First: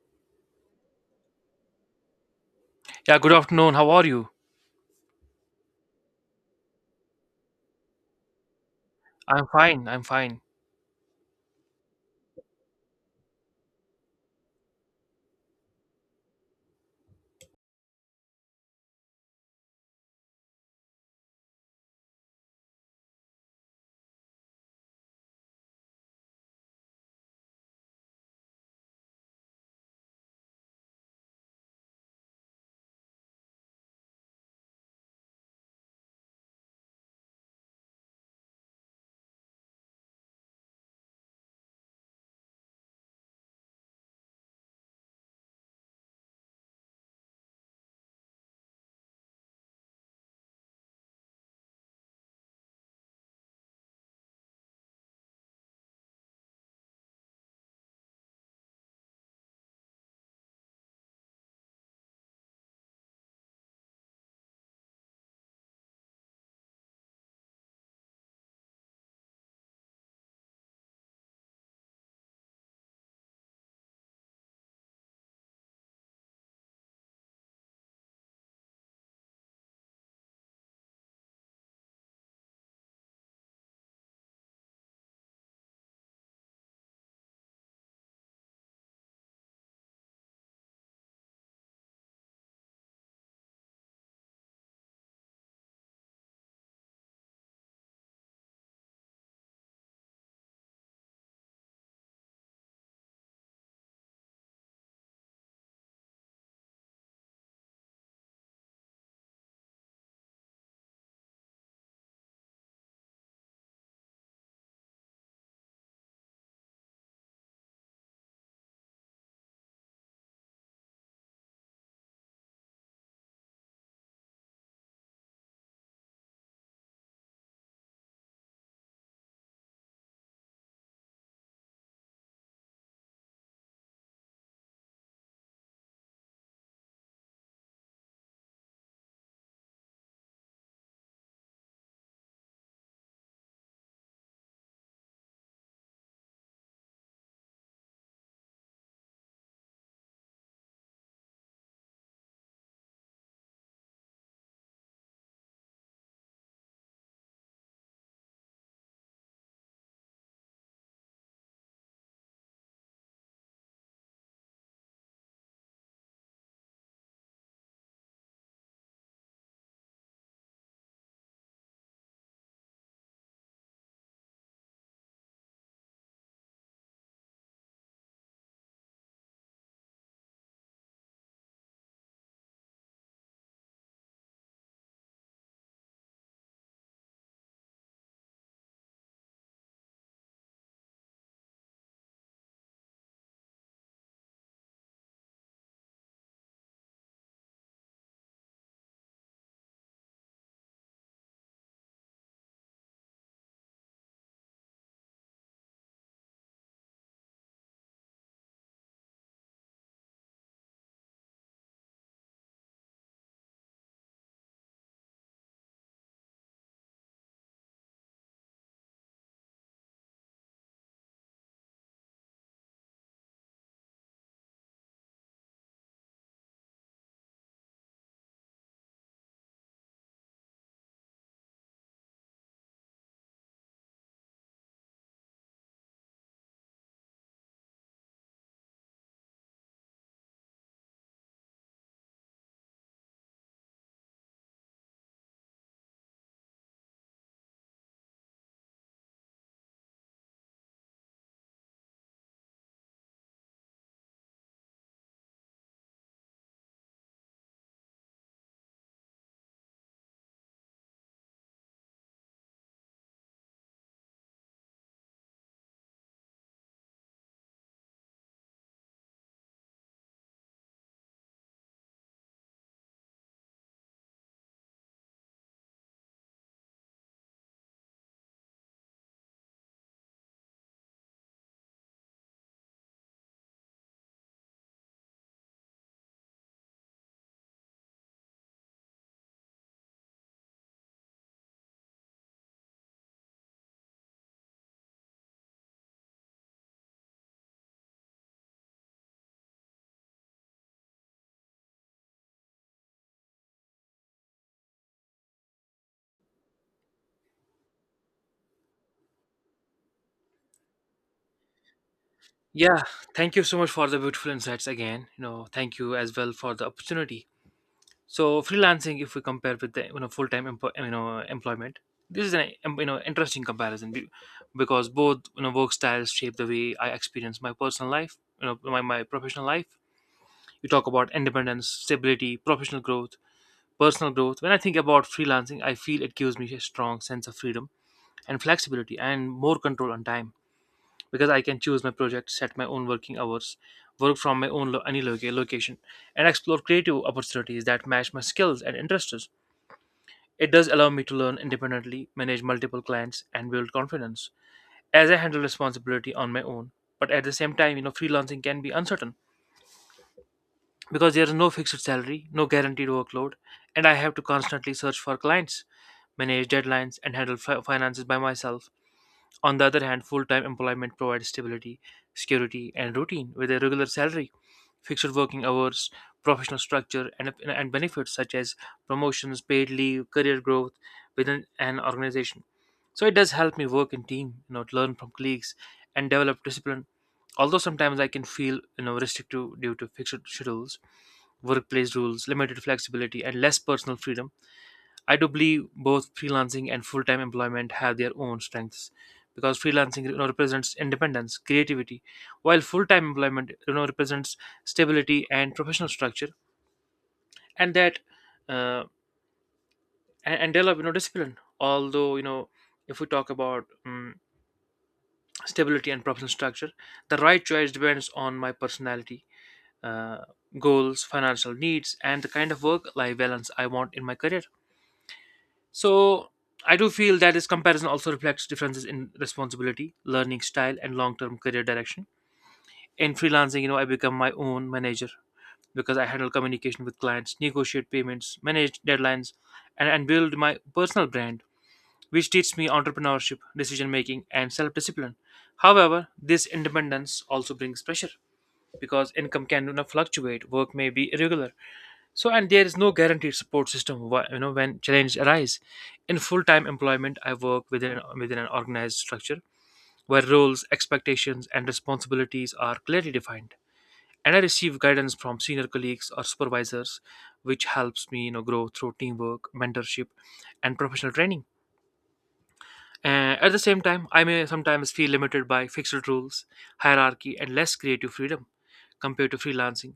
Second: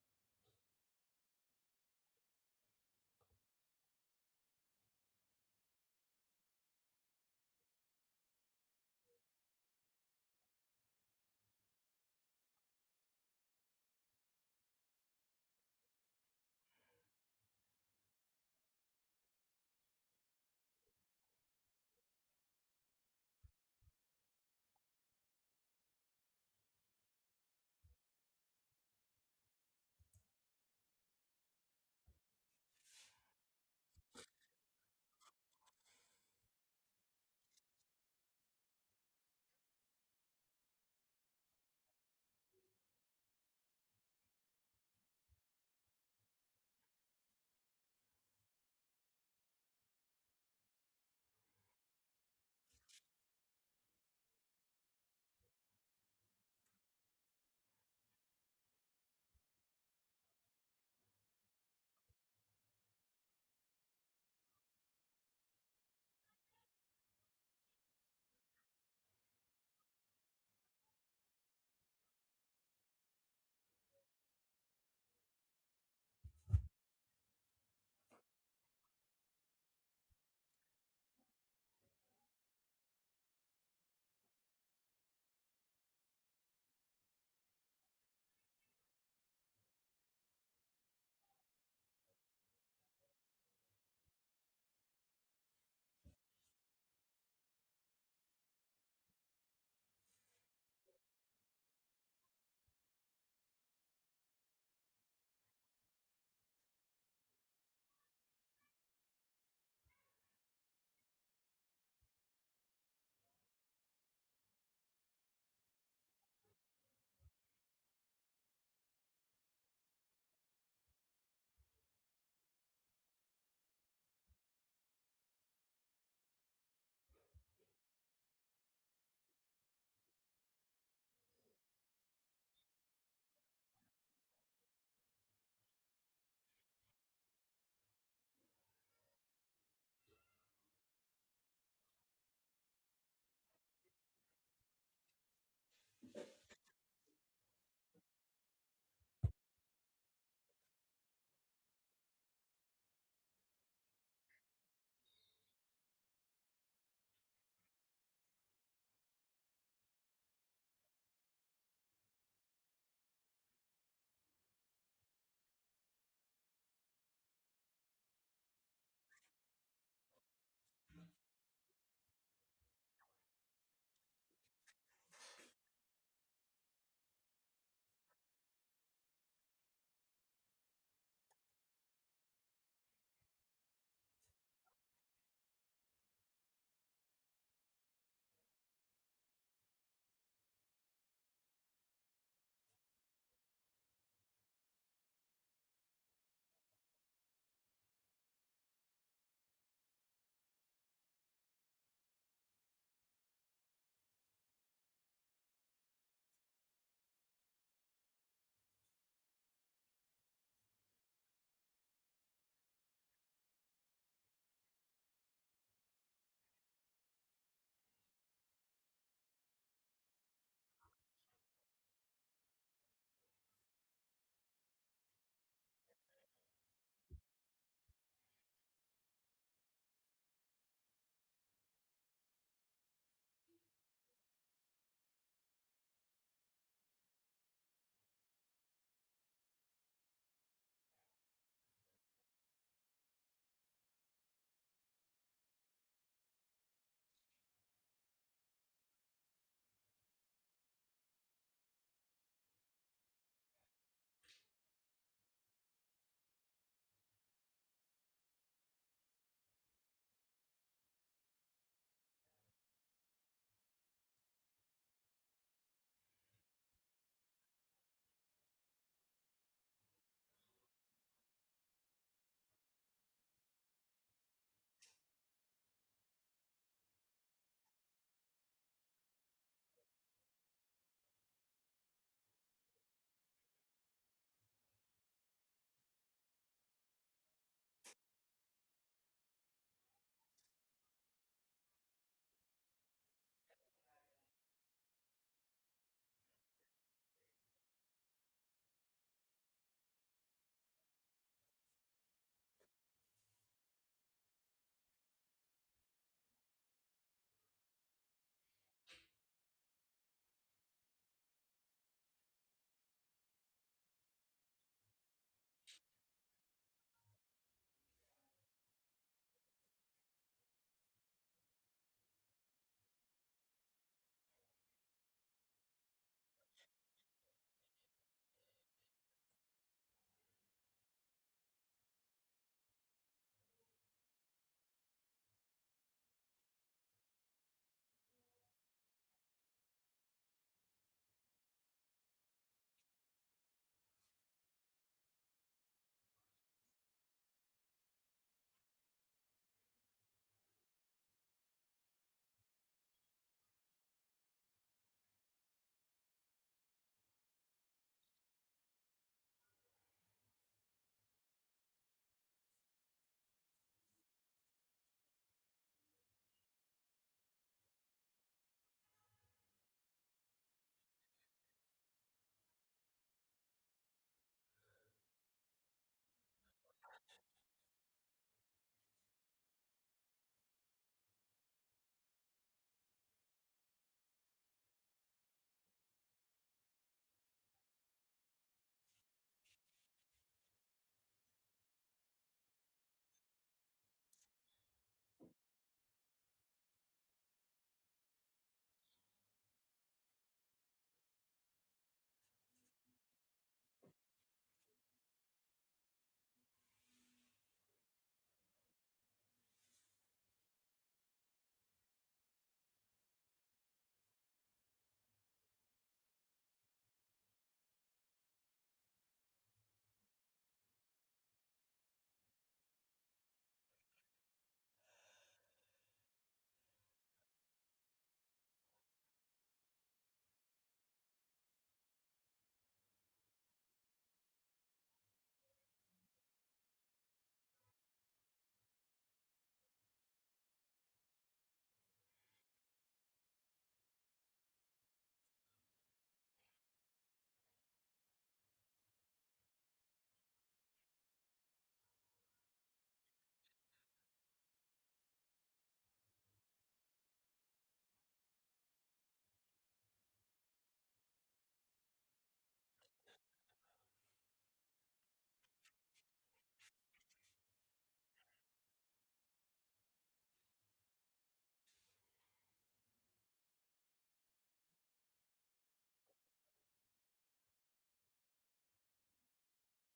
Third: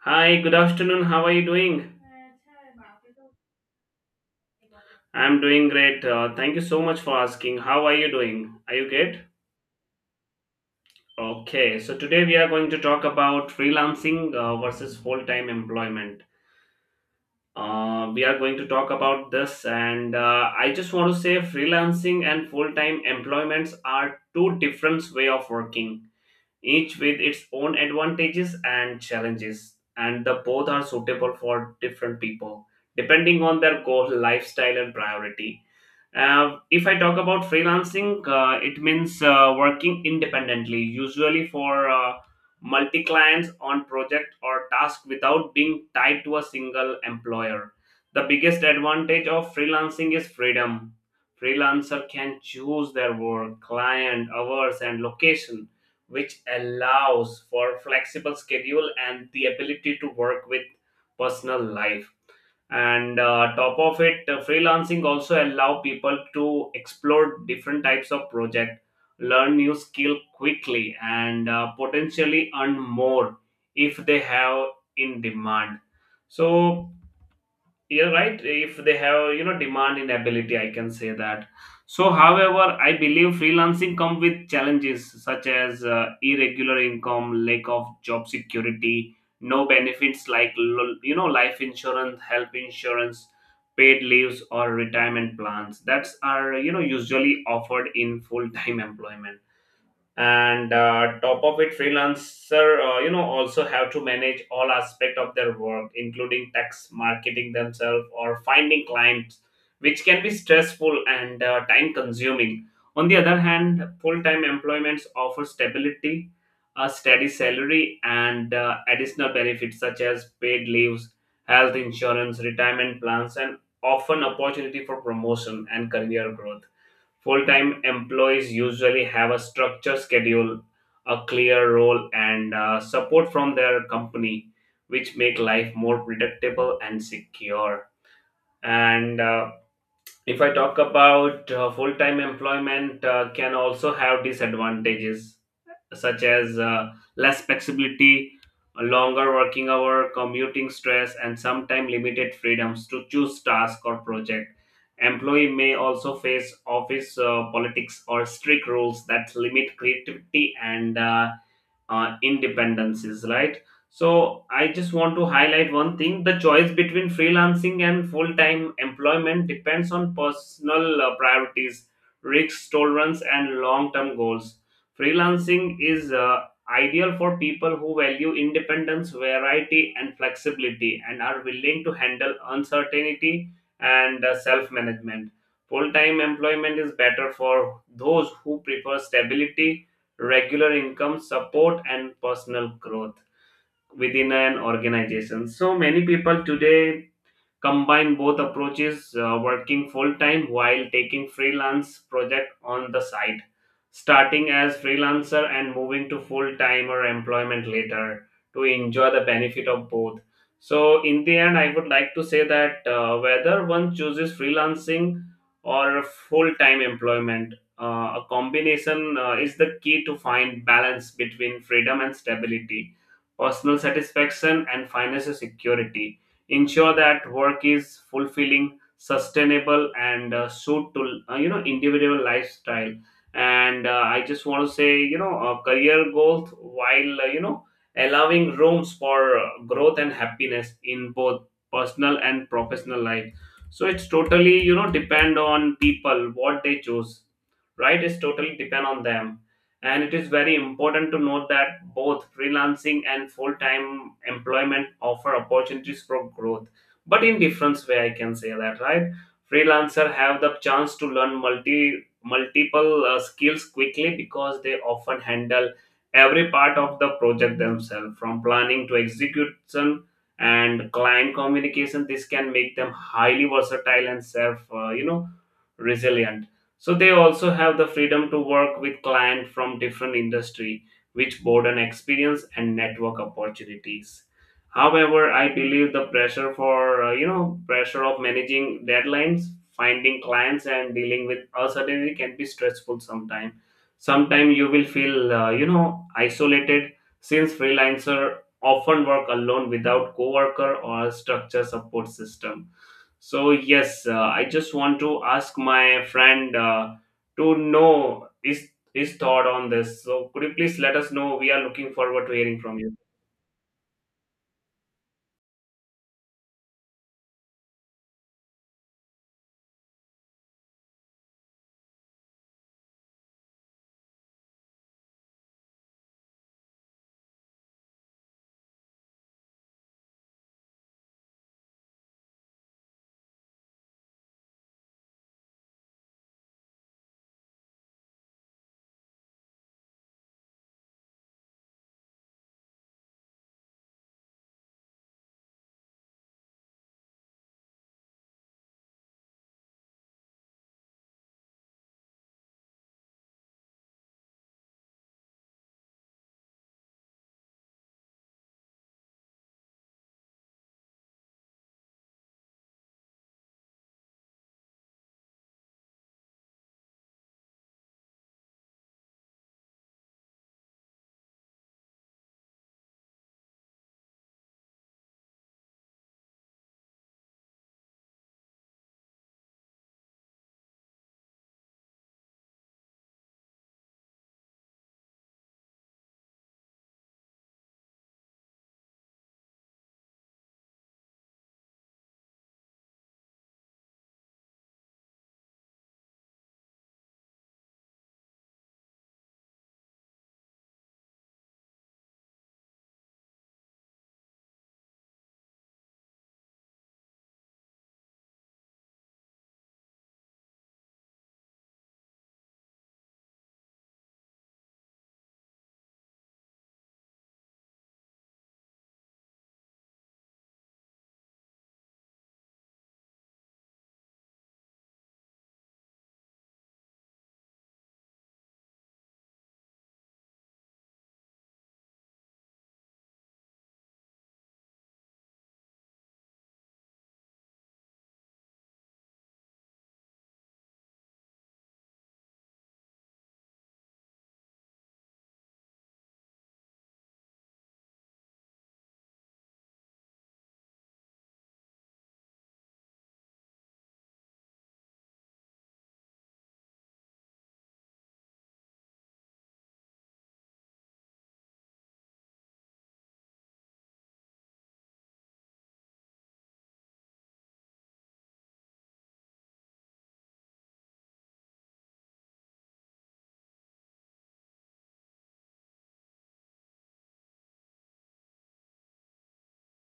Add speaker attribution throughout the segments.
Speaker 1: Hi, good afternoon. How are you doing?
Speaker 2: Yeah, good afternoon. How are you?
Speaker 1: I'm doing great. Thank you so much for asking. How are you doing? Are you good?
Speaker 2: I'm fine. I'm fine.
Speaker 1: Okay, so today we are going to talk about freelancing versus full time employment. We are going to talk about this, and I just want to say freelancing and full time employments are two different way of working, each with its own advantages and challenges, and the both are suitable for different people depending on their goal, lifestyle, and priority. If I talk about freelancing, it means working independently, usually for multi clients on project or task without being tied to a single employer. The biggest advantage of freelancing is freedom. Freelancer can choose their work, client, hours, and location, which allows for flexible schedule and the ability to work with personal life, and top of it, freelancing also allow people to explore different types of project, learn new skill quickly, and potentially earn more if they have in demand. So you're right, if they have demand in ability, I can say that. So however, I believe freelancing come with challenges such as irregular income, lack of job security, no benefits like life insurance, health insurance, paid leaves, or retirement plans that's are usually offered in full time employment. And top of it, freelancer also have to manage all aspect of their work, including tax, marketing themselves, or finding clients, which can be stressful and time consuming. On the other hand, full-time employments offer stability, a steady salary, and additional benefits such as paid leaves, health insurance, retirement plans, and often opportunity for promotion and career growth. Full time employees usually have a structured schedule, a clear role, and support from their company, which make life more predictable and secure. And if I talk about full time employment, can also have disadvantages such as less flexibility, longer working hour, commuting stress, and sometimes limited freedoms to choose task or project. Employee may also face office politics or strict rules that limit creativity and independencies, right? So I just want to highlight one thing: the choice between freelancing and full-time employment depends on personal priorities, risk tolerance, and long-term goals. Freelancing is ideal for people who value independence, variety, and flexibility, and are willing to handle uncertainty and self-management. Full-time employment is better for those who prefer stability, regular income, support, and personal growth within an organization. So many people today combine both approaches, working full time while taking freelance project on the side, starting as freelancer and moving to full time or employment later to enjoy the benefit of both. So in the end, I would like to say that whether one chooses freelancing or full time employment, a combination is the key to find balance between freedom and stability, personal satisfaction and financial security, ensure that work is fulfilling, sustainable, and suit to individual lifestyle and I just want to say career growth while allowing rooms for growth and happiness in both personal and professional life. So it's totally depend on people what they choose. Right, it's totally depend on them. And it is very important to note that both freelancing and full-time employment offer opportunities for growth, but in different way, I can say that, right? Freelancer have the chance to learn multiple skills quickly because they often handle every part of the project themselves, from planning to execution and client communication. This can make them highly versatile and self resilient. So they also have the freedom to work with clients from different industry, which broaden experience and network opportunities. However, I believe the pressure for you know pressure of managing deadlines, finding clients, and dealing with uncertainty can be stressful sometimes. Sometimes you will feel isolated since freelancer often work alone without coworker or structure support system. So yes, I just want to ask my friend to know his thought on this. So could you please let us know? We are looking forward to hearing from
Speaker 2: Yeah,
Speaker 1: you.
Speaker 2: thank you so much for the beautiful insights again. You know, thank you as well for the opportunity. So, freelancing, if we compare with the you know full-time empo- you know employment, this is an interesting comparison because both work styles shape the way I experience my personal life, you know, my professional life. You talk about independence, stability, professional growth, personal growth. When I think about freelancing, I feel it gives me a strong sense of freedom and flexibility and more control on time because I can choose my project, set my own working hours, work from any location, and explore creative opportunities that match my skills and interests. It does allow me to learn independently, manage multiple clients, and build confidence as I handle responsibility on my own. But at the same time, you know, freelancing can be uncertain because there is no fixed salary, no guaranteed workload, and I have to constantly search for clients, manage deadlines, and handle finances by myself. On the other hand, full time employment provides stability, security, and routine with a regular salary, fixed working hours, professional structure, and benefits such as promotions, paid leave, career growth within an organization. So it does help me work in team, you know, to learn from colleagues and develop discipline. Although sometimes I can feel, you know, restrictive due to fixed schedules, workplace rules, limited flexibility, and less personal freedom. I do believe both freelancing and full time employment have their own strengths because freelancing, you know, represents independence, creativity, while full time employment, you know, represents stability and professional structure, and uh, develop, you know, discipline. Although, you know, if we talk about stability and professional structure, the right choice depends on my personality, uh, goals, financial needs, and the kind of work life balance I want in my career. So I do feel that this comparison also reflects differences in responsibility, learning style, and long-term career direction. In freelancing, you know, I become my own manager because I handle communication with clients, negotiate payments, manage deadlines, and build my personal brand, which teaches me entrepreneurship, decision making, and self-discipline. However, this independence also brings pressure because income can, you know, fluctuate, work may be irregular, so, and there is no guaranteed support system. You know, when challenges arise, in full-time employment, I work within an organized structure where roles, expectations, and responsibilities are clearly defined, and I receive guidance from senior colleagues or supervisors, which helps me, you know, grow through teamwork, mentorship, and professional training. And at the same time, I may sometimes feel limited by fixed rules, hierarchy, and less creative freedom compared to freelancing.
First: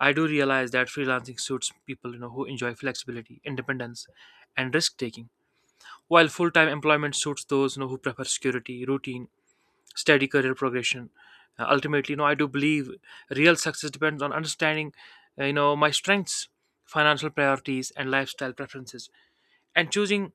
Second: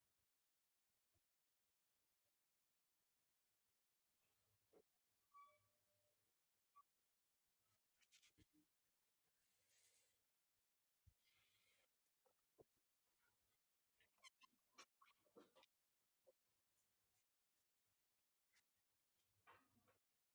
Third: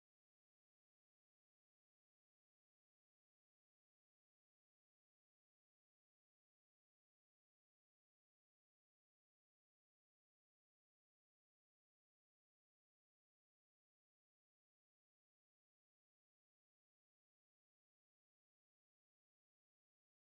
Speaker 2: I do realize that freelancing suits people, you know, who enjoy flexibility, independence, and risk taking, while full-time employment suits those, you know, who prefer security, routine, steady career progression. Ultimately, you know, I do believe real success depends on understanding, you know, my strengths, financial priorities, and lifestyle preferences, and choosing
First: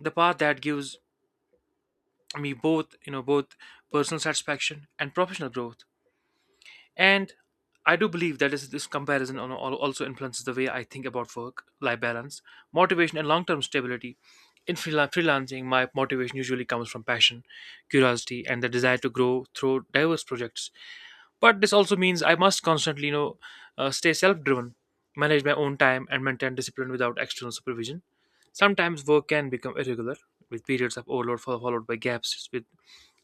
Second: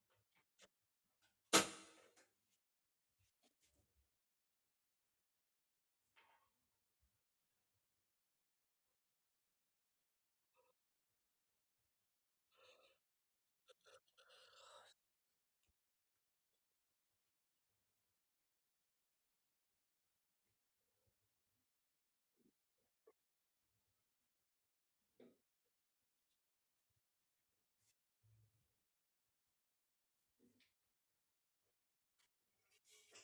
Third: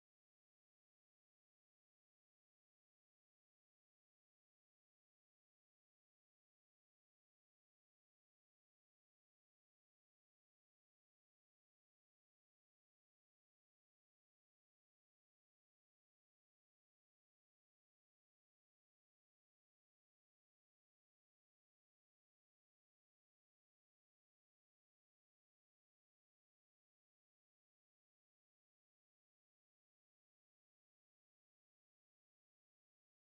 Speaker 2: the path that gives me both you know both personal satisfaction and professional growth, and I do believe that this comparison also influences the way I think about work life balance, motivation, and long-term stability. In freelancing, my motivation usually comes from passion, curiosity, and the desire to grow through diverse projects, but this also means I must constantly, you know, stay self-driven, manage my own time, and maintain discipline without external supervision. Sometimes work can become irregular, with periods of overload followed by gaps with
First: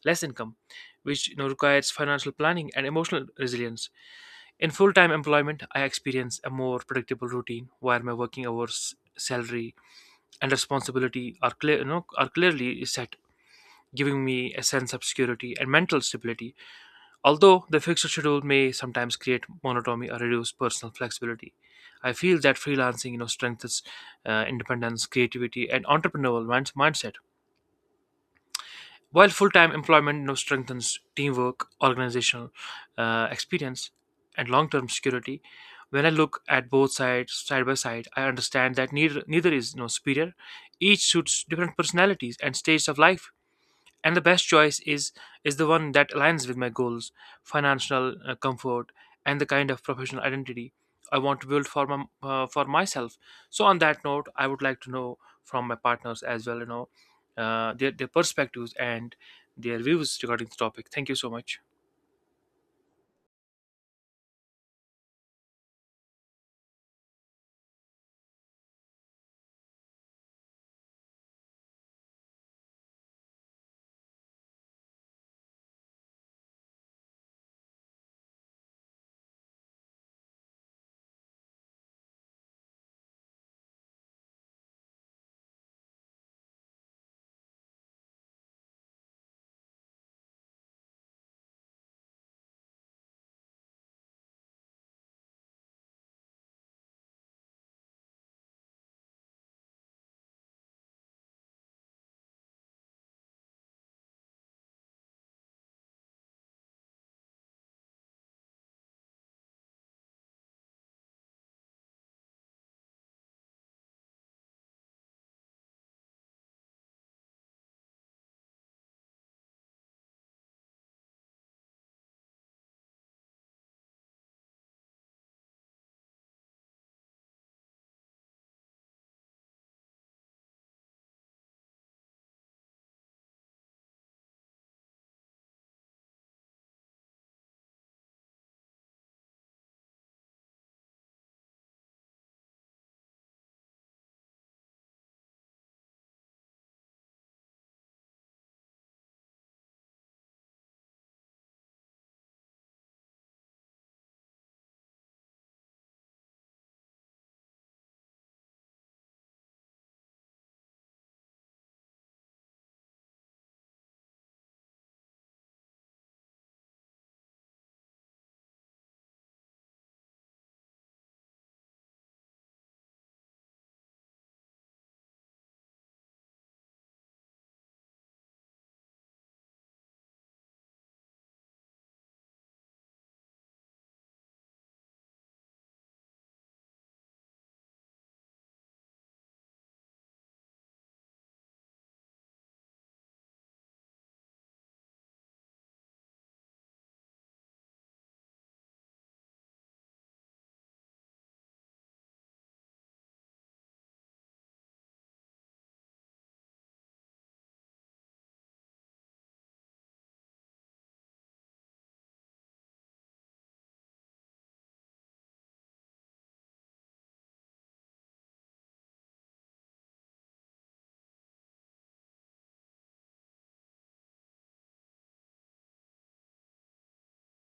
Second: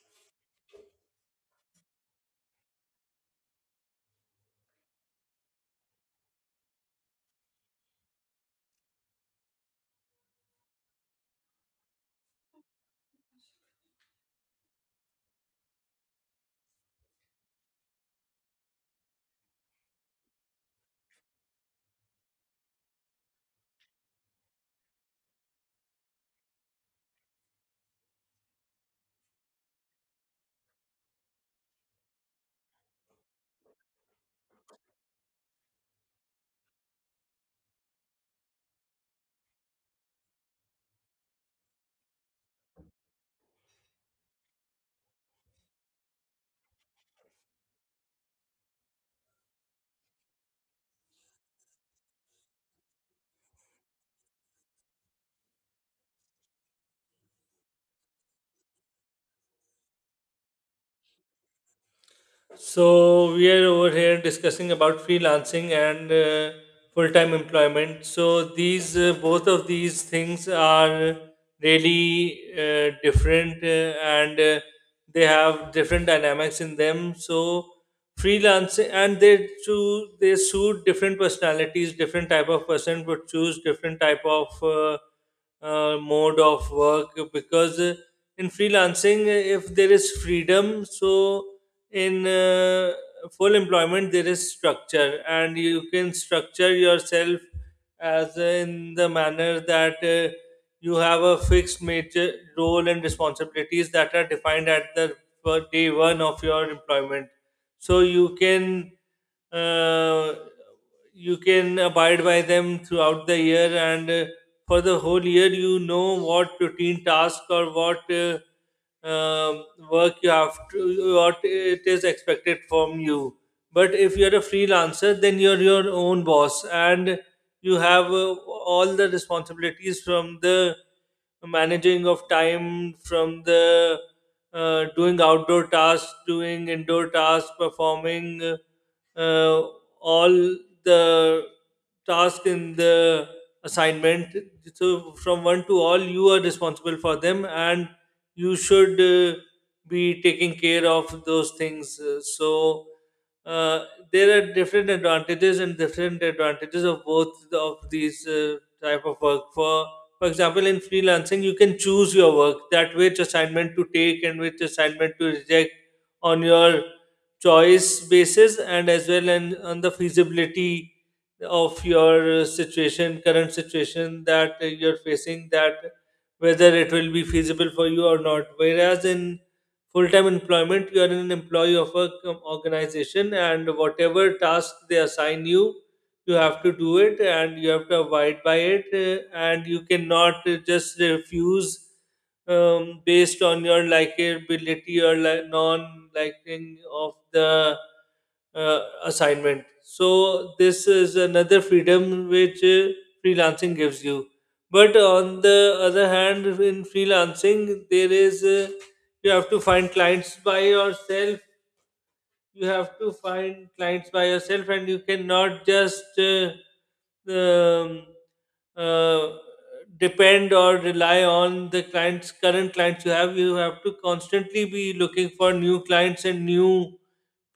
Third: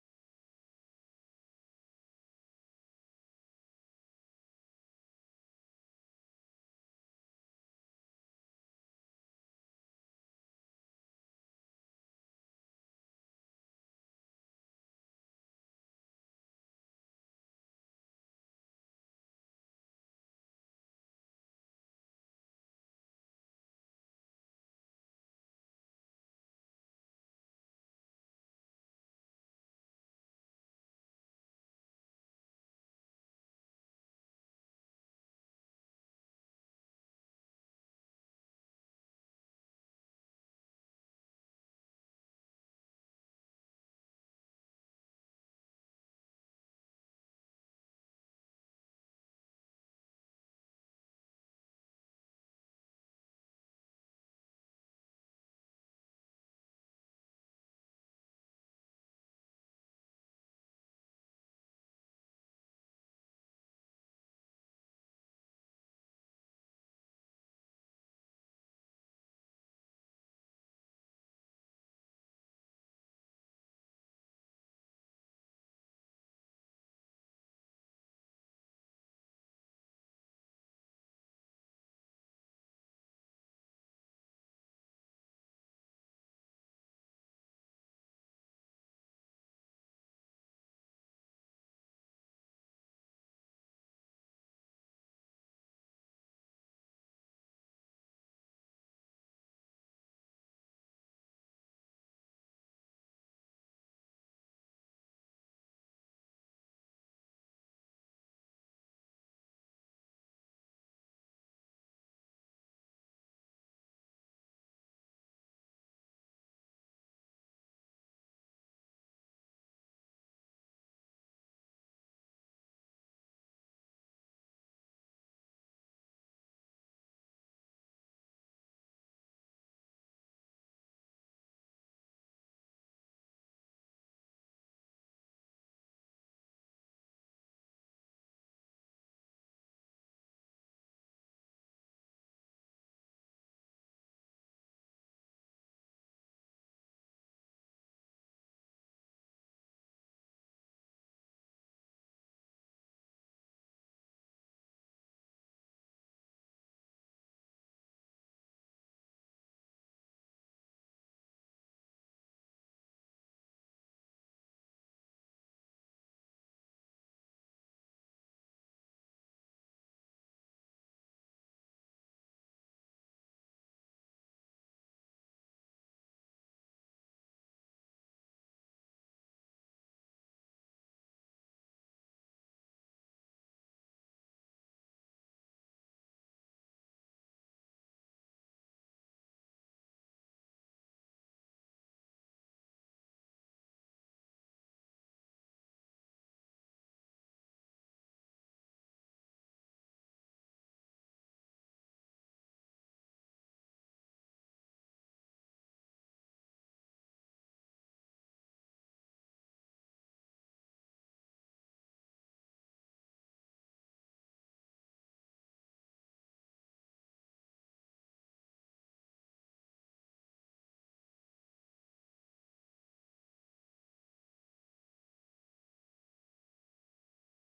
Speaker 2: less income, which, you know, requires financial planning and emotional resilience. In full time employment, I experience a more predictable routine where my working hours, salary, and responsibility are, clear, you know, are clearly set, giving me a sense of security and mental stability. Although the fixed schedule may sometimes create monotony or reduce personal flexibility, I feel that freelancing, you know, strengthens independence, creativity, and entrepreneurial mindset. While full-time employment, you know, strengthens teamwork, organizational experience, and long-term security. When I look at both sides side by side, I understand that neither is, you know, superior. Each suits different personalities and stages of life, and the best choice is the one that aligns with my goals, financial comfort, and the kind of professional identity I want to build for for myself. So on that note, I would like to know from my partners as well, you know, their perspectives and their views regarding the topic. Thank you so much.
Speaker 3: So we are over here discussing about freelancing and full-time employment. So these both of these things are really different and they have different dynamics in them. So freelancing and they choose they suit different personalities. Different type of person would choose different type of mode of work because in freelancing, if there is freedom, so in full employment there is structure and you can structure yourself as in the manner that you have a fixed major role and responsibilities that are defined at the day one of your employment. So uh, you can abide by them throughout the year, and for the whole year you know what routine task or what um, work you have to, what it is expected from you. But if you're a freelancer then you're your own boss, and you have all the responsibilities, from the managing of time, from the doing outdoor tasks, doing indoor tasks, performing uh, all the task in the assignment. So from one to all you are responsible for them, and you should be taking care of those things. So uh, there are different advantages and different advantages of both of these type of work. For example, in freelancing you can choose your work, that which assignment to take and which assignment to reject on your choice basis and as well, and on the feasibility of your situation, current situation that you're facing, that whether it will be feasible for you or not, whereas in full-time employment you are an employee of a organization and whatever task they assign you, you have to do it and you have to abide by it and you cannot just refuse based on your likability or non liking of the assignment. So this is another freedom which freelancing gives you. But on the other hand, in freelancing, there is you have to find clients by yourself. You have to find clients by yourself and you cannot just um, uh, depend or rely on the clients, current clients you have. You have to constantly be looking for new clients and new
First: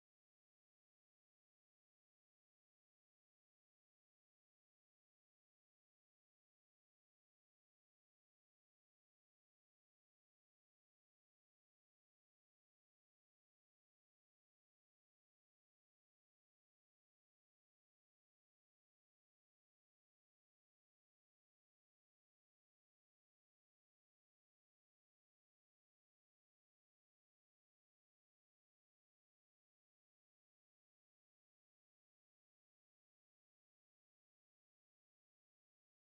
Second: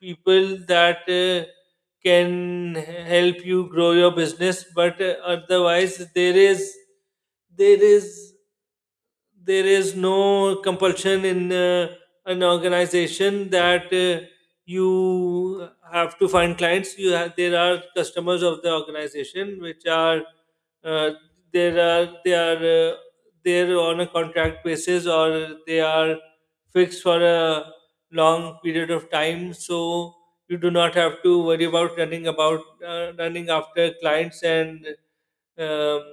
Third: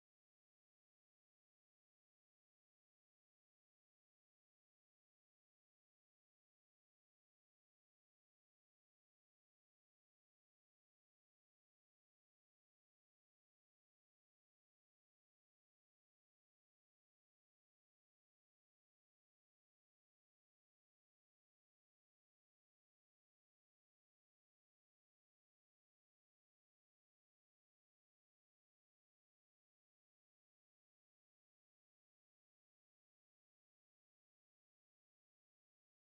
Speaker 3: people that can help you grow your business. But otherwise there is there is there is no compulsion in an organization that you have to find clients. You have, there are customers of the organization which are uh, there are they are there on a contract basis, or they are fixed for a long period of time. So you do not have to worry about running about, running after clients, and um,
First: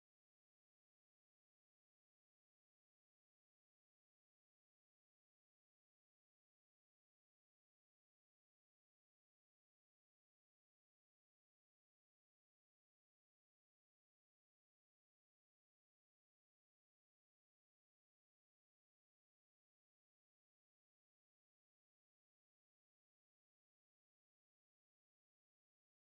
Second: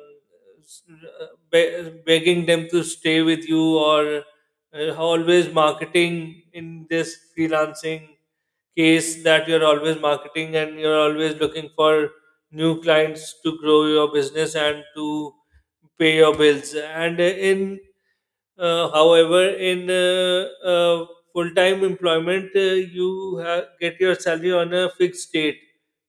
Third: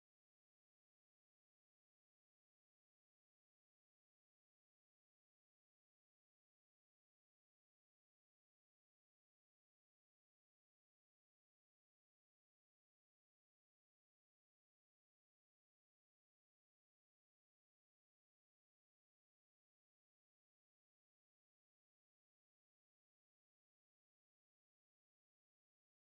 Speaker 3: s- begging them to stay with you, or always marketing in this freelancing case, that you're always marketing and you're always looking for new clients to grow your business and to pay your bills. And in uh, however, in uh, uh, full time employment, you get your salary on a fixed date,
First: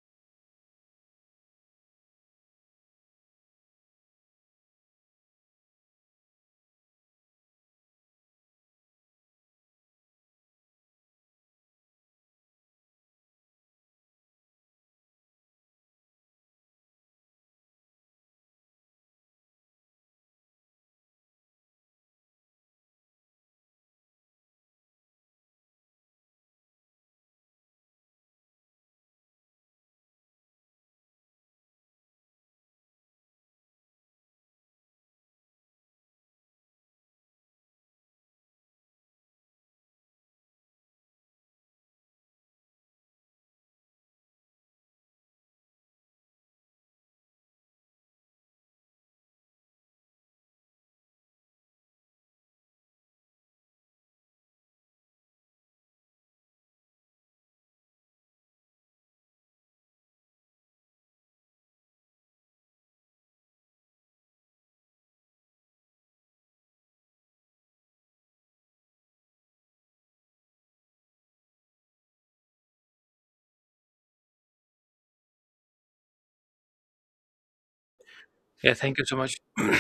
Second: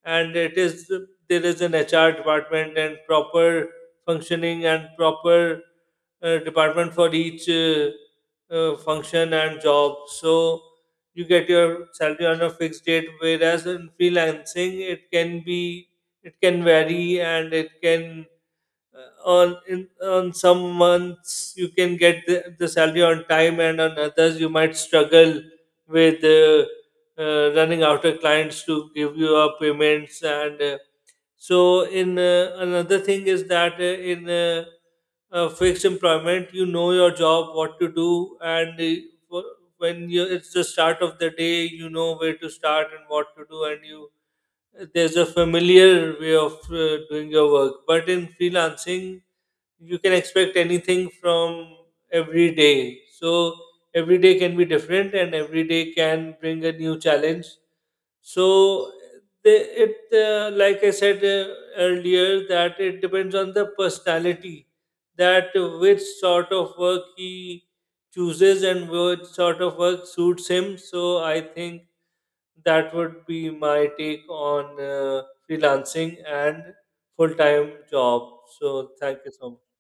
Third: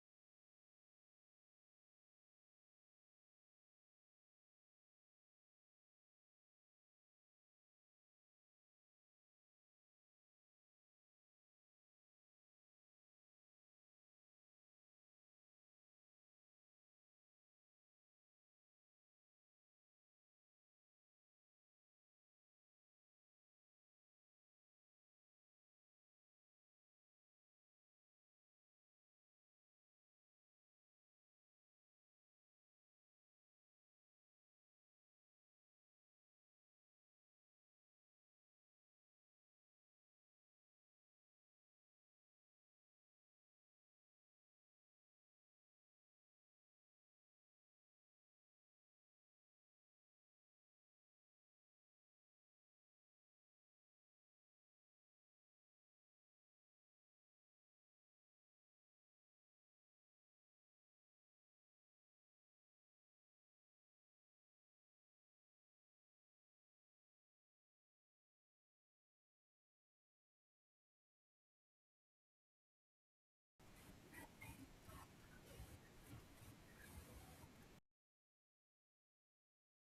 Speaker 3: and it is, there is an HR department and proper functioning and proper department for each function and job. So you get your salary on a fixed date, whereas in freelancing, it can be, it can vary, and it can uh, on in, on some months you can get the salary on time, and on others you might struggle with running after clients to give you our payments. And so in Another thing is that in fixed employment you know your job, what to do, and wh- when you it's the start of the day, you know where to start and what to do, and you, there's a familiar way of doing your work. But in freelancing, you can expect anything from every day. So every day can be different, and every day can bring a new challenge. So the, like I said earlier, that it depends on the personality, that which sort of work he chooses and which sort of work suits him. So I think that would be my take on freelancing and full time job.
Speaker 2: Yeah,
Speaker 3: So
Speaker 2: thank you so
Speaker 3: thank you so
Speaker 2: much.
Speaker 3: much.